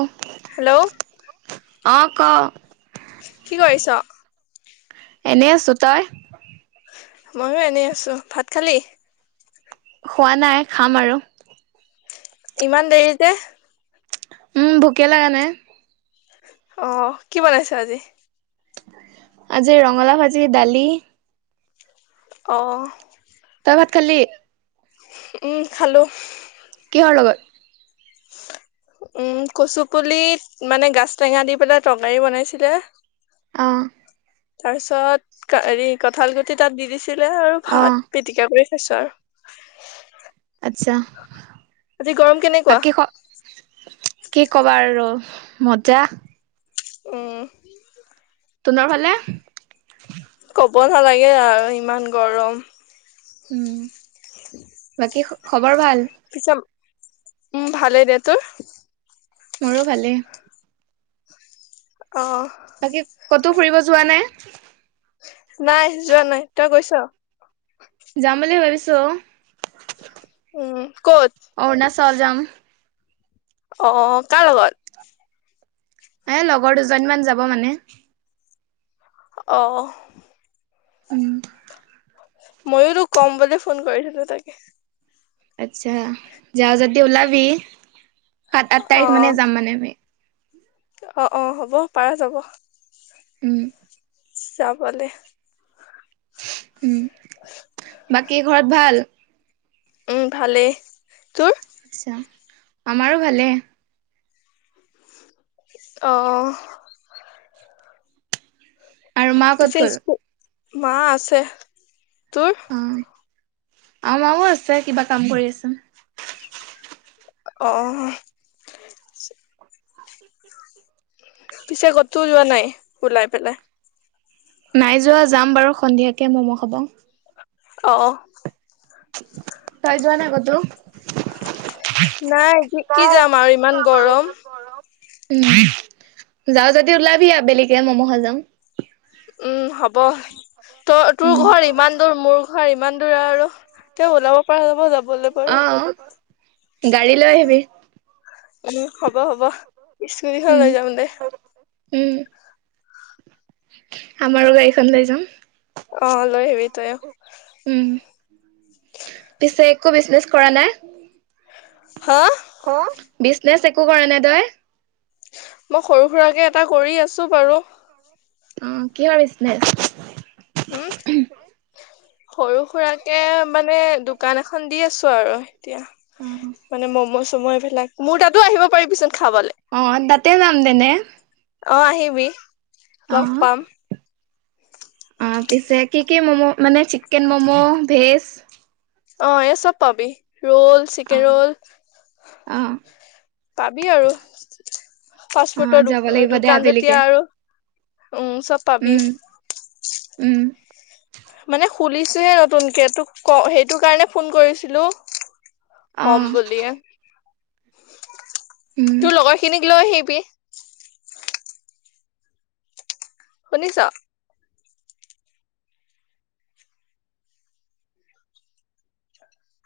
অ' hello ক? কি কৰিছ? এনে আছো। তই? ময়ো এনে আছো ভাত খালি। খোৱা নাই খাম আৰু। ইমান দেৰি যে। উম, ভোকে লগা নাই। অহ কি বনাইছ আজি। আজি ৰঙালাও ভাজি দালি। অ, তই ভাত খালি উম, খালো। কি হৰ লগত উম, কচু পুল মানে গাছ টেঙা দি পেলাই তৰকাৰী বনাইছিলে। অ', তাৰ পিছত হৰি কঁঠাল গুটি তাত দি দিছিলে আৰু অ ভাত পিটিকা কৰি। ছ [unintelligible] আচ্ছা, গৰম কেনেকুৱা বাকী খবৰ কি কবা আৰু মজা। অহ, তোনৰ ফালে। ব নালাগে আৰু ইমান গৰম। উম, বাকী খবৰ ভাল? পিছে উম, ভালেই দে তোৰ মোৰো ভালেই। অ বাকী কতো ফুৰিব যোৱা নাই। নাই যোৱা নাই তই কৈছ। যাম বুলি ভাবিছো। উম, ক'ত অৰুণাচল যাম অ' কাৰ লগত। এ লগৰ দুজনীমান যাব মানে। অহ, উম, ময়ো তোক কম বুলি ফোন কৰিছিলিলো তাকে। আচ্ছা, যা যদি ওলাবি সাত আঠ তাৰিখ মানে যাম মানে আমি। অ-অ হ'ব পাৰে যাব। উম, যাবালে। উম, বাকী ঘৰত ভাল? উম, ভালেই তোৰ? আচ্ছাঁ, আমাৰো ভালে। অহ, আৰু মা পিছে ক'ত গ'ল? স্কু মা আছে তোৰ? আমাৰও আছে কিবা কাম কৰি আছে। অ - অ। পিছে কতোও যোৱা নাই ওলাই পেলাই। নাই যোৱা যাম বাৰু সন্ধিয়াকে মমো খাবা। অ', তাই যোৱা নাই কতো। নাই কি- কি যাম আৰু ইমান গৰম। উম, যাও যদি ওলাবি আবেলিকে মম খাই যাম। উম, হ'ব ত তোৰ উম ঘৰ ইমান দূৰ মোৰ ঘৰ ইমান দূৰ আৰু। তে ওলাব পৰা যাব - যাব। অ', গাড়ী লৈ আহবি। উম, হ'ব - হ'ব স্কুটখন উম লৈ যাম দে। উম, আমাৰো গাড়খন লৈ যাম। অ, লই আহিবি তৈও উম। একো বিজনেছ কৰা নাই। হা অ, বিজনেচ একো কৰা নাই তই। মই সৰু - সুৰাকে এটা কৰি আছো বাৰু। অ, কিহৰ বিজনেছ। উম সৰু- সুৰাকে মানে দোকান এখন দি আছো আৰু। এতিয়া অ মানে মম' চম' এইবিলাক মোৰ তাতো আহিব পাৰিবিচ। অ, তাতে নাম দেনে। অ, আহিবি। লগ পাম আহ, অ, পিছে কি - কি মম' মানে চিকেন মম' ভেজ অ, এ চব পাবি ৰল অ চিকেন ৰল অ পাবি আৰু অ ফাষ্টফুৰ্ডৰ যাব লাগিব দে দোকান আবেলিকে যেতিয়া আৰু উম, চব পাবি। উম উম মানে খুলিছোহে নতুনকে তোক ক সেইটো কাৰণে ফোন কৰিছিলো। অ কম বুলিয়ে। উম তোৰ লগৰ খিনিক লৈ আহিবি। শুনিছ।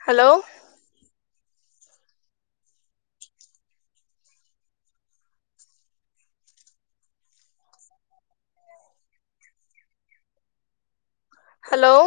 Hello, hello,